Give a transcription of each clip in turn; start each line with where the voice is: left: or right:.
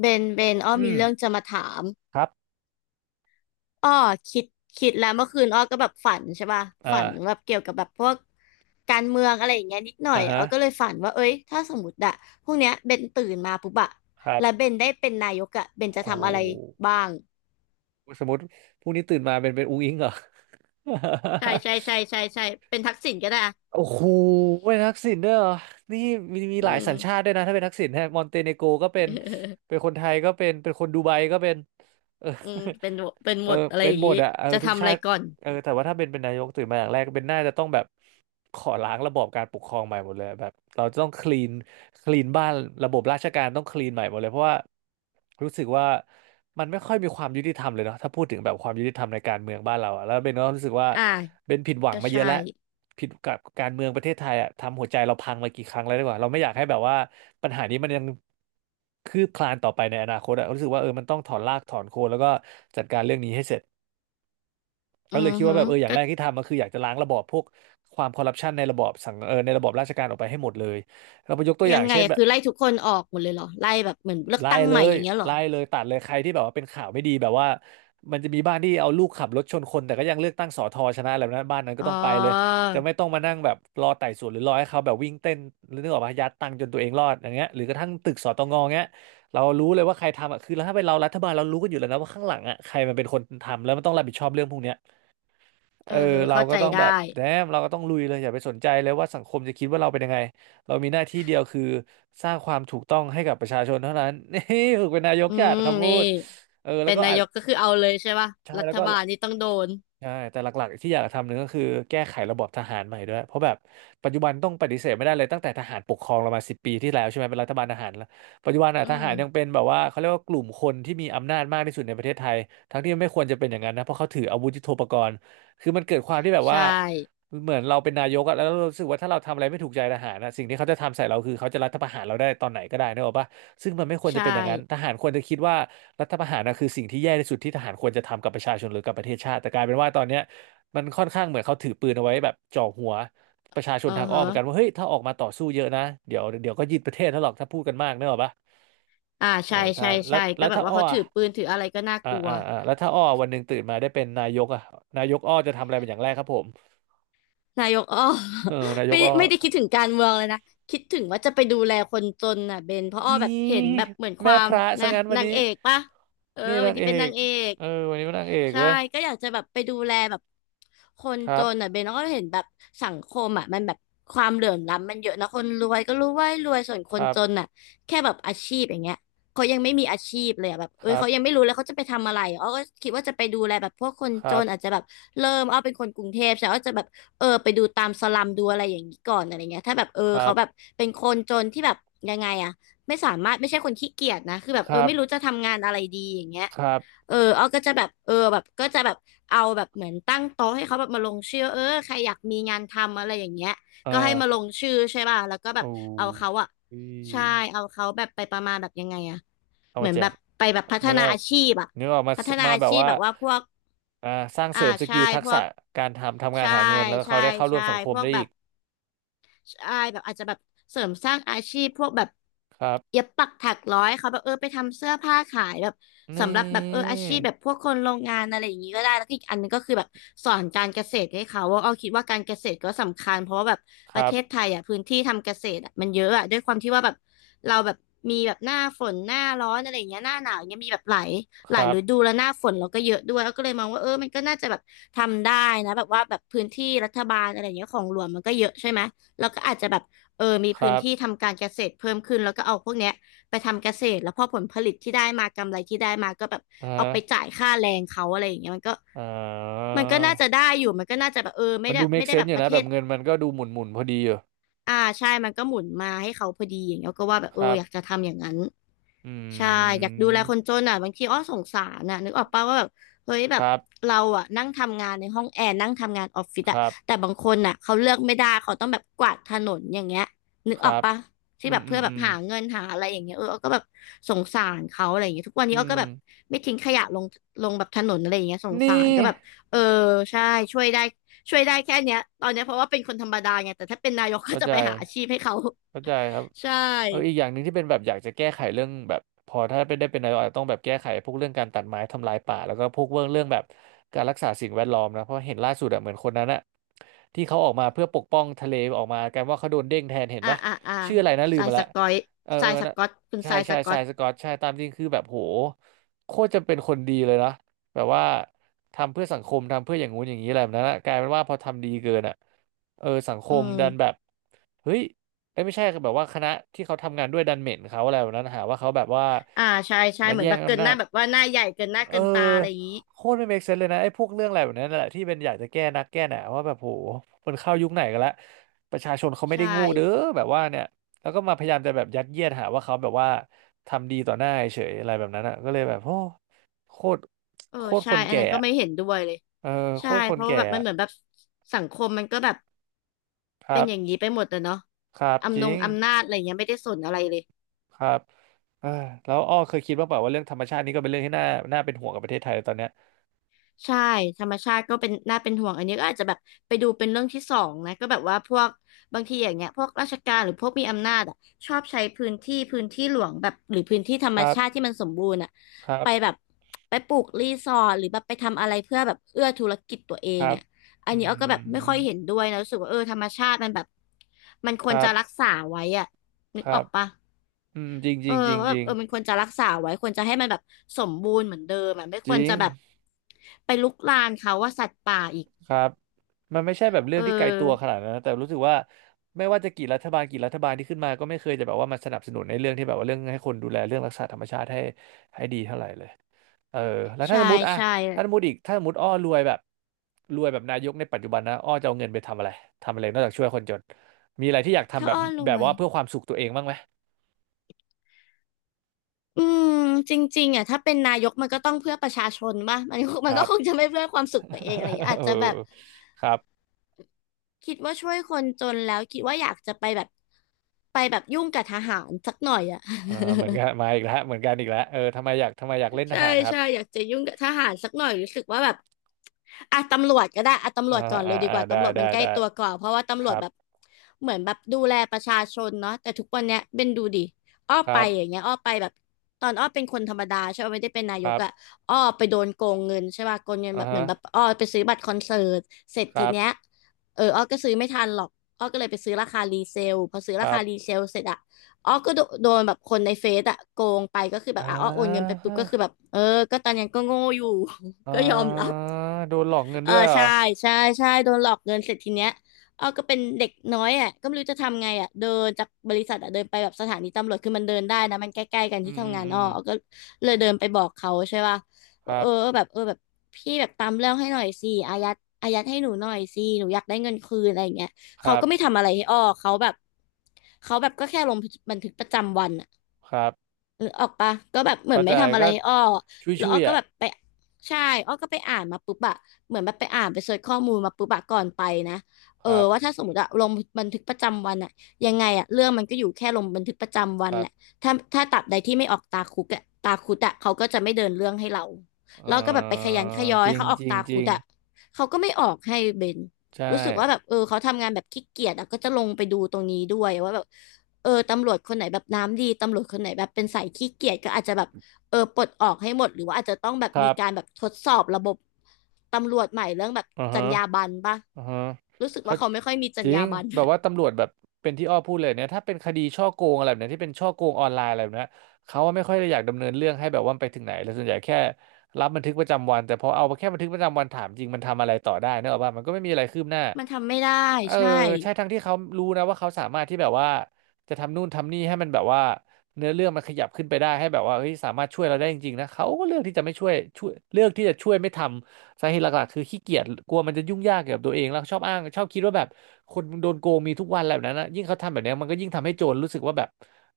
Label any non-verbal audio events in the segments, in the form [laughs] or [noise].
left: เบนอ้อ
right: อื
left: มี
right: ม
left: เรื่องจะมาถาม
right: ครับ
left: อ้อคิดคิดแล้วเมื่อคืนอ้อก็แบบฝันใช่ป่ะฝันแบ
right: อ่า
left: บเกี่ยวกับแบบพวกการเมืองอะไรอย่างเงี้ยนิดหน่อย
right: อ่า
left: อ้
right: ฮะ
left: อก็เลยฝันว่าเอ้ยถ้าสมมติอะพวกเนี้ยเบนตื่นมาปุ๊บอะ
right: ครับ
left: แล้วเบนได้เป็นนายกอะเบน
right: โ
left: จะทำอะไร
right: ห
left: บ้าง
right: สมมติพรุ่งนี้ตื่นมาเป็นอุ้งอิงเหรอ
left: ใช่ใช่ใช่ใช่ใช่เป็นทักษิณก็ได้อะ
right: [laughs] โอ้โหเป็นทักษิณด้วยเหรอนี่มี
left: อื
right: หลาย
left: ม
right: สัญชาติด้วยนะถ้าเป็นทักษิณฮะมอนเตเนโกรก็เป็นเป็นค
left: [laughs]
right: นไทยก็เป็นเป็นคนดูไบก็เป็นเออ
left: อืมเป็น
right: เอ
left: ห
right: อ
left: มดอะไร
right: เป็
left: อ
right: น
left: ย่าง
right: หม
left: งี้
right: ดอะเออ
left: จะ
right: ทุก
left: ทำอะ
right: ชา
left: ไร
right: ติ
left: ก่อน
right: เออแต่ว่าถ้าเป็นนายกตื่นมาอย่างแรกเป็นน่าจะต้องแบบขอล้างระบอบการปกครองใหม่หมดเลยแบบเราจะต้องคลีนคลีนบ้านระบบราชการต้องคลีนใหม่หมดเลยเพราะว่ารู้สึกว่ามันไม่ค่อยมีความยุติธรรมเลยเนาะถ้าพูดถึงแบบความยุติธรรมในการเมืองบ้านเราอะแล้วเบนก็รู้สึกว่า
left: อ่า
right: เบนผิดหวัง
left: ก็
right: มาเย
left: ใช่
right: อะแล้ว ผิดกับการเมืองประเทศไทยอะทำหัวใจเราพังมากี่ครั้งแล้วดีกว่าเราไม่อยากให้แบบว่าปัญหานี้มันยังคืบคลานต่อไปในอนาคตอะรู้สึกว่าเออมันต้องถอนรากถอนโคนแล้วก็จัดการเรื่องนี้ให้เสร็จก็
left: อื
right: เลย
left: อ
right: คิดว่า
left: หื
right: แบ
left: อ
right: บเอออย่าง
left: ก็
right: แรกที่ทำก็คืออยากจะล้างระบอบพวกความคอร์รัปชันในระบอบสังเออในระบอบราชการออกไปให้หมดเลยเราไปยกตัวอ
left: ยั
right: ย่าง
left: งไง
right: เช่น
left: อะ
right: แบบ
left: คือไล่ทุกคนออกหมดเลยเหรอไล่แบบเหมือนเลือก
right: ไล่
left: ตั้ง
right: เล
left: ใหม่อ
right: ย
left: ย่างเงี้ยเหรอ
right: ไล่เลยตัดเลยใครที่แบบว่าเป็นข่าวไม่ดีแบบว่ามันจะมีบ้านที่เอาลูกขับรถชนคนแต่ก็ยังเลือกตั้งสอทอชนะอะไรแบบนั้นบ้านนั้นก็
left: อ๋อ
right: ต้องไปเลยจะไม่ต้องมานั่งแบบรอไต่สวนหรือรอให้เขาแบบวิ่งเต้นหรือนึกออกมายัดตังค์จนตัวเองรอดอย่างเงี้ยหรือกระทั่งตึกสตงเงี้ยเรารู้เลยว่าใครทำอ่ะคือแล้วถ้าเป็นเรารัฐบาลเรารู้กันอยู่แล้วนะว่าข้างหลังอ่ะใครมันเป็นคนทำแล้วมันต้องรับผิดชอบเรื่องพวกเนี้ย เอ
left: เอ
right: อ
left: อ
right: เรา
left: เข้า
right: ก็
left: ใจ
right: ต้อง
left: ได้
right: แบบแดมเราก็ต้องลุยเลยอย่าไปสนใจเลยว่าสังคมจะคิดว่าเราเป็นยังไงเรามีหน้าที่เดียวคือสร้างความถูกต้องให้กับประชาชนเท่านั้น [laughs] นี่ฝึกเป็นนายก
left: อื
right: จัด
left: ม
right: คำพู
left: นี่
right: ดเออแล้
left: เป็
right: ว
left: น
right: ก็
left: นา
right: อาจ
left: ยกก็คือเอาเลยใช่ป่ะ
right: ใช่
left: รั
right: แล้
left: ฐ
right: วก็
left: บาลนี่ต้องโดน
right: ใช่แต่หลักๆที่อยากทำหนึ่งก็คือแก้ไขระบบทหารใหม่ด้วยเพราะแบบปัจจุบันต้องปฏิเสธไม่ได้เลยตั้งแต่ทหารปกครองเรามา10 ปีที่แล้วใช่ไหมเป็นรัฐบาลทหารแล้วปัจจุบันอ่ะ
left: อื
right: ทหารยังเป็
left: ม
right: นแบบว่าเขาเรียกว่ากลุ่มคนที่มีอำนาจมากที่สุดในประเทศไทยทั้งที่มันไม่ควรจะเป็นอย่างนั้นนะเพราะเขาถืออาวุธยุทโธปกรณ์คือมันเกิดความที่แบบ
left: ใช่
right: ว่าเหมือนเราเป็นนายกอะแล้วเรารู้สึกว่าถ้าเราทำอะไรไม่ถูกใจทหารนะสิ่งที่เขาจะทำใส่เราคือเขาจะรัฐประหารเราได้ตอนไหนก็ได้นะบอกปะ ซึ่งมันไม่ควรจะ
left: ใช่
right: เป็นอย่างนั้นทหารควรจะคิดว่ารัฐประหารนะคือสิ่งที่แย่ที่สุดที่ทหารควรจะทำกับประชาชนหรือกับประเทศชาติ แต่กลายเป็นว่าตอนเนี้ยมันค่อนข้างเหมือนเขาถือปืนเอาไว้แบบจ่อหัวประชาช
left: เอ
right: น
left: อ
right: ทางอ้อม
left: ฮะ
right: เหมือนกันว่าเฮ้ยถ้าออกมาต่อสู้เยอะนะเดี๋ยวก็ยึดประเทศถ้าหรอกถ้าพูดกันมากเนกอะปะ
left: อ่า
right: เอ
left: ใช่
right: อใช่
left: ใช่
right: แล้
left: ใช่
right: วแล้
left: ก็
right: ว
left: แบบ
right: ถ้า
left: ว่า
right: อ้อ
left: เขาถื
right: อ่ะ
left: อปืนถืออะไรก็น่ากลัว
right: แล้วถ้าอ้อวันหนึ่งตื่นมาได้เป็นนายกอ่ะนายกอ้อจะทำอะไรเป็นอย่างแรกครับผม
left: นายกอ้อ
right: เออนา
left: [laughs]
right: ย
left: ไม่
right: กอ้อ
left: ไม่ได้คิดถึงการเมืองเลยนะคิดถึงว่าจะไปดูแลคนจนน่ะเบนเพราะอ้อ
right: นี่
left: แบบเห็นแบบเหมือนค
right: แม่
left: วา
right: พ
left: ม
right: ระซะ
left: นะ
right: งั้นวัน
left: นาง
right: นี้
left: เอกปะเออ
right: นี่
left: วั
right: นา
left: น
right: ง
left: นี้
right: เอ
left: เป็น
right: ก
left: นางเอก
right: เออวันนี้เป็นนางเอก
left: ใช่
right: เว้ย
left: ก็อยากจะแบบไปดูแลแบบคน
right: ค
left: จ
right: รับ
left: นน่ะเบนอ้อก็เห็นแบบสังคมอ่ะมันแบบความเหลื่อมล้ำมันเยอะนะคนรวยก็รู้ว่ารวยส่วนค
right: ค
left: น
right: รั
left: จน
right: บ
left: น่ะแค่แบบอาชีพอย่างเงี้ยเขายังไม่มีอาชีพเลยอะแบบ
right: ค
left: เอ้ย
right: รั
left: เขายังไม่
right: บ
left: รู้เลยเขาจะไปทำอะไรอ้อก็คิดว่าจะไปดูแลแบบพวกคน
right: ค
left: จ
right: รับ
left: นอาจจะแบบเริ่มอ้อเป็นคนกรุงเทพใช่อ้อจะแบบ เออไปดูตามสลัมดูอะไรอย่างนี้ก่อนอะไรเงี้ยถ้าแบบเอ
right: ค
left: อ
right: รั
left: เขา
right: บ
left: แบบเป็นคนจนที่แบบยังไงอะไม่สามารถไม่ใช่คนขี้เกียจนะคือแบบ
right: ค
left: เออ
right: รับ
left: ไม่รู้จะทำงานอะไรดีอย่างเงี้ย
right: ครับ
left: เออเอาก็จะแบบเออแบบก็จะแบบเอาแบบเหมือนตั้งโต๊ะให้เขาแบบมาลงชื่อเออใครอยากมีงานทำอะไรอย่างเงี้ย
right: เอ
left: ก็ให้
right: อ
left: มาลงชื่อใช่ป่ะแล้วก็แบ
right: โอ้
left: บเอาเขาอะใช่
right: ย
left: เอาเขาแบบไปประมาณแบบยังไงอะ
right: เอา
left: เหมื
right: มา
left: อน
right: แจ
left: แบ
right: ก
left: บไปแบบพัฒ
right: นึก
left: นา
right: ออก
left: อาชีพอะ
right: นึกออกมา
left: พัฒนา
right: มา
left: อา
right: แบบ
left: ชีพ
right: ว่า
left: แบบว่าพวก
right: อ่าสร้าง
left: อ่า
right: เสริมส
left: ใช่
right: กิลทัก
left: พว
right: ษะ
left: ก
right: การทำงาน
left: ใช่
right: หาเงินแล้วก็
left: ใช่
right: เขาได้เข้าร่ว
left: ใช่
right: มสังคม
left: พวก
right: ได้
left: แบ
right: อี
left: บ
right: ก
left: ใช่แบบอาจจะแบบเสริมสร้างอาชีพพวกแบบ
right: ครั
left: เย็
right: บ
left: บปักถักร้อยเขาแบบเออไปทำเสื้อผ้าขายแบบ
right: นี
left: สำหรับแบบเออ
right: ่
left: อาชีพแบบพวกคนโรงงานอะไรอย่างนี้ก็ได้แล้วก็อีกอันนึงก็คือแบบสอนการเกษตรให้เขาว่าเอาคิดว่าการเกษตรก็สำคัญเพราะว่าแบบ
right: ค
left: ประ
right: รั
left: เท
right: บ
left: ศไทยอ่ะพื้นที่ทำเกษตรอะมันเยอะอ่ะด้วยความที่ว่าแบบเราแบบมีแบบหน้าฝนหน้าร้อนอะไรอย่างเงี้ยหน้าหนาวอย่างเงี้ยมีแบบหลาย
right: ค
left: หลา
right: รั
left: ย
right: บ
left: ฤดูแล้วหน้าฝนเราก็เยอะด้วยแล้วก็เลยมองว่าเออมันก็น่าจะแบบทำได้นะแบบว่าแบบพื้นที่รัฐบาลอะไรอย่างเงี้ยของหลวงมันก็เยอะใช่ไหม แล้วก็อาจจะแบบเออมี
right: ค
left: พื้น
right: รับ
left: ที่ทำการเกษตรเพิ่มขึ้นแล้วก็เอาพวกเนี้ยไปทำเกษตรแล้วพอผลผลิตที่ได้มากำไรที่ได้มาก็แบบ
right: อ่
left: เอา
right: า
left: ไปจ่ายค่าแรงเขาอะไรอย่างเงี้ยมันก็
right: อ่า
left: มันก็น่าจะได้อยู่มันก็น่าจะแบบเออไม่
right: มัน
left: ได้
right: ดู
left: ไม่
right: make
left: ได้แบ
right: sense อ
left: บป
right: ยู่
left: ระ
right: นะ
left: เท
right: แบ
left: ศ
right: บเงินมันก็ดูหมุนหมุนพอดีอยู่
left: อ่าใช่มันก็หมุนมาให้เขาพอดีอย่างเงี้ยก็ว่าแบบ
right: ค
left: เออ
right: รับ
left: อยากจะทำอย่างนั้น
right: อื
left: ใช่อยากดูแลคน
right: ม
left: จนอ่ะบางทีอ้อสงสารน่ะนึกออกป่าว่าแบบเฮ้ยแบ
right: ค
left: บ
right: รับ
left: เราอ่ะนั่งทำงานในห้องแอร์นั่งทำงานออฟฟิศ
right: ค
left: อ่ะ
right: รับ
left: แต่บางคนน่ะเขาเลือกไม่ได้เขาต้องแบบกวาดถนนอย่างเงี้ยนึก
right: ค
left: ออก
right: รับ
left: ป่ะที่
right: อื
left: แบ
right: ม
left: บ
right: อื
left: เพื่
right: ม
left: อแบ
right: อื
left: บ
right: ม
left: หาเงินหาอะไรอย่างเงี้ยเอออ้อก็แบบสงสารเขาอะไรอย่างเงี้ยทุกวัน
right: อื
left: นี้อ้อก็
right: ม
left: แบบไม่ทิ้งขยะลงแบบถนนอะไรอย่างเงี้ยสง
right: นี่
left: สารก็แบบเออใช่ช่วยได้ ช่วยได้แค่เนี้ยตอนเนี้ยเพราะว่าเป็นคนธรรมดาไงแต่ถ้าเป็นนายกก็
right: เข้า
left: จะ
right: ใจ
left: ไปหาอาชีพให้เขา
right: เข้าใจครับ
left: [laughs] ใช่
right: อีกอย่างหนึ่งที่เป็นแบบอยากจะแก้ไขเรื่องแบบพอถ้าเป็นได้เป็นนายกอาจจะต้องแบบแก้ไขพวกเรื่องการตัดไม้ทำลายป่าแล้วก็พวกเรื่องแบบการรักษาสิ่งแวดล้อมนะเพราะเห็นล่าสุดอะเหมือนคนนั้นอะที่เขาออกมาเพื่อปกป้องทะเลออกมากันว่าเขาโดนเด้งแทนเห็น
left: อ่า
right: ปะ
left: อ่าอ่า
right: ชื่ออะไรนะลื
left: ท
right: ม
left: ราย
right: มา
left: ส
right: ละ
left: กอย
right: เออ
left: ท
right: เอ
left: รา
right: อ
left: ยส
right: นะ
left: กอตคุณ
right: ใช่
left: ทรายส
right: ใช่
left: ก
right: ท
left: อ
right: รา
left: ต
right: ยสกอตใช่ตามจริงคือแบบโหโคตรจะเป็นคนดีเลยนะแบบว่าทำเพื่อสังคมทำเพื่ออย่างงู้นอย่างนี้อะไรแบบนั้นอะกลายเป็นว่าพอทำดีเกินอะสังค
left: อื
right: มดันแบ
left: ม
right: บเฮ้ย เอ้ยไม่ใช่แบบว่าคณะที่เขาทำงานด้วยดันเหม็นเขาอะไรแบบนั้นหาว่าเขาแบบว่า
left: อ่าใช่ใช่
right: มา
left: เหมือน
right: แย่
left: แบ
right: ง
left: บเกิ
right: อำ
left: นห
right: นา
left: น้า
right: จ
left: แบบว่าหน้าใหญ่เกินหน้า
right: เออ
left: เกินตาอะไรอย่างนี้
right: โคตรไม่เมคเซนเลยนะไอ้พวกเรื่องอะไรแบบนั้นแหละที่เป็นอยากจะแก้นักแก้หนาว่าแบบโหมันเข้ายุคไหนกันละประชาชนเขาไม่ได้
left: ใช่
right: งูเด้อแบบว่าเนี่ยแล้วก็มาพยายามจะแบบยัดเยียดหาว่าเขาแบบว่าทำดีต่อหน้าเฉยอะไรแบบนั้นอ่ะก็เลยแบบโอ้โคตร
left: เออ
right: โคตรค
left: ใช่
right: น
left: อัน
right: แก่
left: นั้นก็
right: อะ
left: ไม่เห็นด้วยเลย
right: เออโค
left: ใช่
right: ตรค
left: เพ
right: น
left: ราะว่า
right: แก่
left: แบบมัน
right: อะ
left: เหมือนแบบสังคมมันก็แบบ
right: ครั
left: เป็นอย่าง
right: บ
left: นี้ไปหมดอะเนาะ
right: ครับจ
left: อำน
right: ริ
left: ง
right: ง
left: อำนาจอะไรเงี้ยไม่ได้สนอะไรเลย
right: ครับเอ้แล้วอ้อเคยคิดบ้างเปล่าว่าเรื่องธรรมชาตินี่ก็เป็นเรื่องที่น่าเป็นห่วงกับประเทศไทยตอนเนี้ย
left: ใช่ธรรมชาติก็เป็นน่าเป็นห่วงอันนี้ก็อาจจะแบบไปดูเป็นเรื่องที่สองนะก็แบบว่าพวกบางทีอย่างเงี้ยพวกราชการหรือพวกมีอำนาจอ่ะชอบใช้พื้นที่หลวงแบบหรือพื้นที่ธรร
right: ค
left: ม
right: รับ
left: ชาติที่มันสมบูรณ์อ่ะ
right: ครั
left: ไป
right: บ
left: แบบไปปลูกรีสอร์ทหรือแบบไปทำอะไรเพื่อแบบเอื้อธุรกิจตัวเอ
right: ค
left: ง
right: รับ
left: อ่ะอัน
right: อื
left: นี้อ้อก็แบบไม่ค่อ
right: ม
left: ยเห็นด้วยนะรู้สึกว่าเออธรรมชาติมันแบบมันค
right: ค
left: วร
right: รั
left: จะรัก
right: บ
left: ษาไว้อ่ะ
right: ค
left: นึกอ
right: รั
left: อ
right: บ
left: กปะ
right: อืมจริงจ
left: เอ
right: ริ
left: อ
right: งจริง
left: ว่าแบ
right: จ
left: บ
right: ริง
left: เออมันควรจะรักษาไว้ควรจะให้มันแบบสมบูรณ์เหมือนเดิมอะไม่
right: จ
left: ควร
right: ริง
left: จะแบบไปลุกลานเขาว่าสัตว์ป่าอีก
right: ครับมันไม่ใช่แบบเรื่
left: เอ
right: องที่ไกลตัวข
left: อ
right: นาดนั้นนะแต่รู้สึกว่าไม่ว่าจะกี่รัฐบาลที่ขึ้นมาก็ไม่เคยจะแบบว่ามาสนับสนุนในเรื่องที่แบบว่าเรื่องให้คนดูแลเรื่องรักษาธรรมชาติให้ดีเท่าไหร่เลย เออแล้วถ้า
left: ใช่
right: สมมติอะ
left: ใช่
right: ถ้าสมมติอ้อรวยแบบรวยแบบนายกในปัจจุบันนะอ้อจะเอาเงินไปทำอะไรทำอะไรนอกจากช่วยคนจนมีอะไรที่อยากทำ
left: ถ้า
right: แบบ
left: อ้อร
right: แบบ
left: วย
right: ว่าเพื่อความสุขตัวเองบ้างไหม
left: อืมจริงๆอ่ะถ้าเป็นนายกก็ต้องเพื่อประชาชนป่ะมัน
right: ค
left: มัน
right: รั
left: ก็
right: บ
left: คงจะไม่เพื่อความสุขตัวเองอะไรอย่างเงี้ย
right: [laughs]
left: อา
right: เอ
left: จ
right: อ
left: จะแบบ
right: ครับ
left: คิดว่าช่วยคนจนแล้วคิดว่าอยากจะไปแบบไปแบบยุ่งกับทหารสักหน่อยอ่ะ
right: เอ่าเหมือน
left: [laughs]
right: กันมาอีกแล้วเหมือนกันอีกแล้วทำไมอยากเล่นท
left: ใช่
right: หารครับ
left: ใช่อยากจะยุ่งกับทหารสักหน่อยรู้สึกว่าแบบอ่ะตำรวจก็ได้อ่ะตำร
right: อ่า
left: วจก่อน
right: อ่า
left: เลยดี
right: อ่า
left: กว่า
right: ได้
left: ตำรวจ
right: ได้
left: มันใกล้
right: ได้
left: ตัวกว่าเพราะว่า
right: ค
left: ตำรว
right: รั
left: จ
right: บ
left: แบบเหมือนแบบดูแลประชาชนเนาะแต่ทุกวันเนี้ยเป็นดูดิอ้อ
right: ค
left: ไป
right: รับ
left: อย่างเงี้ยอ้อไปแบบตอนอ้อเป็นคนธรรมดาใช่ไหมไม่ได้เป็นนา
right: ค
left: ยก
right: รับ
left: อะอ้อไปโดนโกงเงินใช่ป่ะโกงเงิน
right: อ่า
left: แบบเหมื
right: ฮะ
left: อนแบบอ้อไปซื้อบัตรคอนเสิร์ตเสร็จ
right: ค
left: ที
right: รับ
left: เนี้ยเอออ้อก็ซื้อไม่ทันหรอกอ้อก็เลยไปซื้อราคารีเซลพอซื้อ
right: ค
left: รา
right: รั
left: คารี
right: บ
left: เซลเสร็จอะ อ๋อก็โดนแบบคนในเฟซอะโกงไปก็คือแบ
right: อ่า
left: บอ๋อโอนเงินไปปุ๊บ
right: ฮะ
left: ก็คือแบบเออก็ตอนนั้นก็โง่อยู่ [laughs]
right: อ่
left: ก็ยอมรั
right: า
left: บ
right: โดนหลอกเงิน
left: เอ
right: ด้
left: อ
right: วยเหรอ
left: ใช่ใช่ใช่โดนหลอกเงินเสร็จทีเนี้ยอ้อก็เป็นเด็กน้อยอ่ะก็ไม่รู้จะทำไงอ่ะเดินจากบริษัทอ่ะเดินไปแบบสถานีตำรวจคือมันเดินได้นะมันใกล้ๆกัน
right: อื
left: ที่
right: มอื
left: ทำ
right: ม
left: งาน
right: อื
left: อ้อ
right: ม
left: อ้อก็เลยเดินไปบอกเขาใช่ป่ะ
right: ครั
left: เอ
right: บ
left: อแบบเออแบบพี่แบบตามเรื่องให้หน่อยสิอายัดอายัดให้หนูหน่อยสิหนูอยากได้เงินคืนอะไรอย่างเงี้ย
right: ค
left: เขา
right: รับ
left: ก็ไม่ทำอะไรให้อ้อเขาแบบเขาแบบก็แค่ลงบันทึกประจำวัน
right: ครับ
left: หรือออกปะก็แบบเหมือ
right: เข้า
left: น
right: ใจ
left: ไม่ทำอะ
right: ก็
left: ไรให้อ้อ
right: ชุย
left: แล้
right: ชุ
left: วอ้
right: ย
left: อก็
right: อ่ะ
left: แบบไปใช่อ้อก็ไปอ่านมาปุ๊บอะเหมือนแบบไปอ่านไปเสิร์ชข้อมูลมาปุ๊บอะก่อนไปนะ
right: ค
left: เออ
right: รับ
left: ว่าถ้าสมมติอะลงบันทึกประจำวันอะยังไงอะเรื่องมันก็อยู่แค่ลงบันทึกประจำ
right: ค
left: วัน
right: รั
left: แห
right: บ
left: ละถ้าตราบใดที่ไม่ออกตาคุกอะตาคุดอะเขาก็จะไม่เดินเรื่องให้เรา
right: เอ
left: เราก็แบบไปข
right: อ
left: ยันขยอย
right: จริ
left: ให้
right: ง
left: เขาออ
right: จ
left: ก
right: ริง
left: ตา
right: จ
left: คุ
right: ริ
left: ด
right: ง
left: อะเขาก็ไม่ออกให้เบน
right: ใช่
left: รู้สึกว่าแบบเออเขาทำงานแบบขี้เกียจอะก็จะลงไปดูตรงนี้ด้วยว่าแบบ เออตำรวจคนไหนแบบน้ำดีตำรวจคนไหนแบบเป็นสายขี้เกียจก็อาจจะแบบเออปลดออกให้หมดหรือว่าอาจจะต้องแบบ
right: ครั
left: มีการแบ
right: บ
left: บทดสอบระบบตำรวจใหม่เรื่องแบบ
right: อือ
left: จร
right: ฮะ
left: รยาบรรณป่ะ
right: อือฮะ
left: รู้สึก
right: เขา
left: ว่าเขาไม่ค่อยมีจร
right: จ
left: ร
right: ริ
left: ยา
right: ง
left: บรรณ [laughs]
right: แบบว่าตำรวจแบบเป็นที่อ้อพูดเลยเนี่ยถ้าเป็นคดีช่อโกงอะไรแบบเนี้ยที่เป็นช่อโกงออนไลน์อะไรแบบเนี้ยเขาว่าไม่ค่อยได้อยากดำเนินเรื่องให้แบบว่ามันไปถึงไหนเลยส่วนใหญ่แค่รับบันทึกประจำวันแต่พอเอาแค่บันทึกประจำวันถามจริงมันทำอะไรต่อได้เนกอะว่ามันก็ไม่มีอะไรคืบหน้า
left: มันทำไม่ได้
right: เออ
left: ใช่
right: ใช่ทั้งที่เขารู้นะว่าเขาสามารถที่แบบว่าจะทำนู่นทำนี่ให้มันแบบว่าเนื้อเรื่องมันขยับขึ้นไปได้ให้แบบว่าเฮ้ยสามารถช่วยเราได้จริงๆนะเขาก็เลือกที่จะไม่ช่วยเลือกที่จะช่วยไม่ทำ สาเหตุหลักๆคือขี้เกียจกลัวมันจะยุ่งยากเกี่ยวกับตัวเองแล้วชอบอ้างชอบคิดว่าแบบคนโดนโกงมีทุกวันอะไรแบบนั้นนะยิ่งเขาทำแบบนี้มันก็ยิ่งทำให้โจรรู้สึกว่าแบบ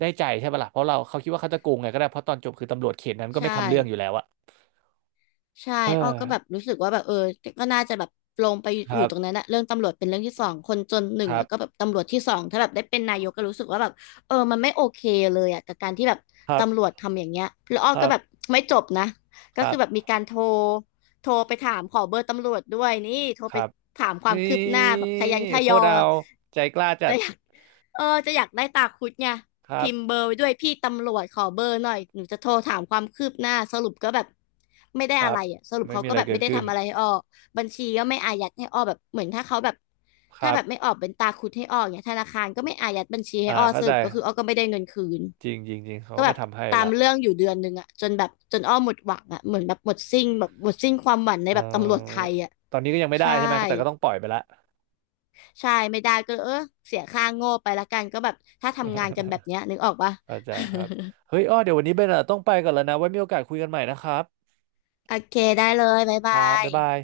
right: ได้ใจใช่ปะล่ะเพราะเราเขาคิดว่าเขาจะโกงไงก็ได้เพราะตอนจบคือตำรวจเขตนั้นก็ไม่
left: ใช่
right: ทำเรื่องอยู่แล้วอะ
left: ใช่
right: เออ
left: อ้อก็แบบรู้สึกว่าแบบเออก็น่าจะแบบลงไป
right: ค
left: อยู่
right: รับ
left: ตรงนั้นนะเรื่องตำรวจเป็นเรื่องที่สองคนจนหนึ่
right: ค
left: ง
right: รั
left: แล้วก็
right: บ
left: แบบตำรวจที่สองถ้าแบบได้เป็นนายกก็รู้สึกว่าแบบเออมันไม่โอเคเลยอ่ะกับการที่แบบ
right: ครับ
left: ตำรวจทำอย่างเงี้ยแล้วอ้
right: ค
left: อ
right: รั
left: ก็
right: บ
left: แบบไม่จบนะ
right: ค
left: ก็
right: รั
left: คือแบบมี
right: บ
left: การโทรไปถามขอเบอร์ตำรวจด้วยนี่โทร
right: ค
left: ไป
right: รับ
left: ถามควา
right: นี
left: มคืบหน้า
right: ่
left: แบบขยันข
right: โค
left: ย
right: ตร
left: อ
right: เอาใจกล้าจั
left: จะ
right: ด
left: อยากเออจะอยากได้ตาคุดไง
right: ครั
left: พิ
right: บ
left: มพ์เบอร์ไว้ด้วยพี่ตำรวจขอเบอร์หน่อยหนูจะโทรถามความคืบหน้าสรุปก็แบบไม่ได้
right: ค
left: อะ
right: รับ
left: ไรอ่ะสรุป
right: ไม่
left: เขา
right: มี
left: ก็
right: อะไร
left: แบบ
right: เกิ
left: ไม่
right: ด
left: ได้
right: ขึ้น
left: ทำอะไรให้อ้อบัญชีก็ไม่อายัดให้อ้อแบบเหมือนถ้าเขาแบบ
right: ค
left: ถ้า
right: รั
left: แบ
right: บ
left: บไม่ออกเป็นตาคุดให้อ้อเนี่ยธนาคารก็ไม่อายัดบัญชีให้
right: อ่า
left: อ้อ
right: เข้า
left: ส
right: ใจ
left: รุปก็คืออ้อก็ไม่ได้เงินคืน
right: จริงจริงจริงเขา
left: ก็
right: ก็
left: แบ
right: ไม่
left: บ
right: ทำให้
left: ตาม
right: ละ
left: เรื่องอยู่เดือนหนึ่งอ่ะจนแบบจนอ้อหมดหวังอ่ะเหมือนแบบหมดสิ้นแบบหมดสิ้นความหวังใน
right: เอ
left: แบบตำรวจไท
right: อ
left: ยอ่ะ
right: ตอนนี้ก็ยังไม่ได้
left: ใช่
right: ใช่ไหมแต่ก็ต้องปล่อยไปละ
left: ใช่ไม่ได้ก็เออเสียค่าโง่ไปละกันก็แบบถ้าทำงานกันแบบเนี้ยนึกออกปะ
right: [laughs] เข้าใจครับ
left: [laughs]
right: เฮ้ยอ้อเดี๋ยววันนี้เบนอะต้องไปก่อนแล้วนะ ไว้มีโอกาสคุยกันใหม่นะครับ
left: โอเคได้เลยบ๊าย
right: ค
left: บา
right: รับ
left: ย
right: บ๊ายบาย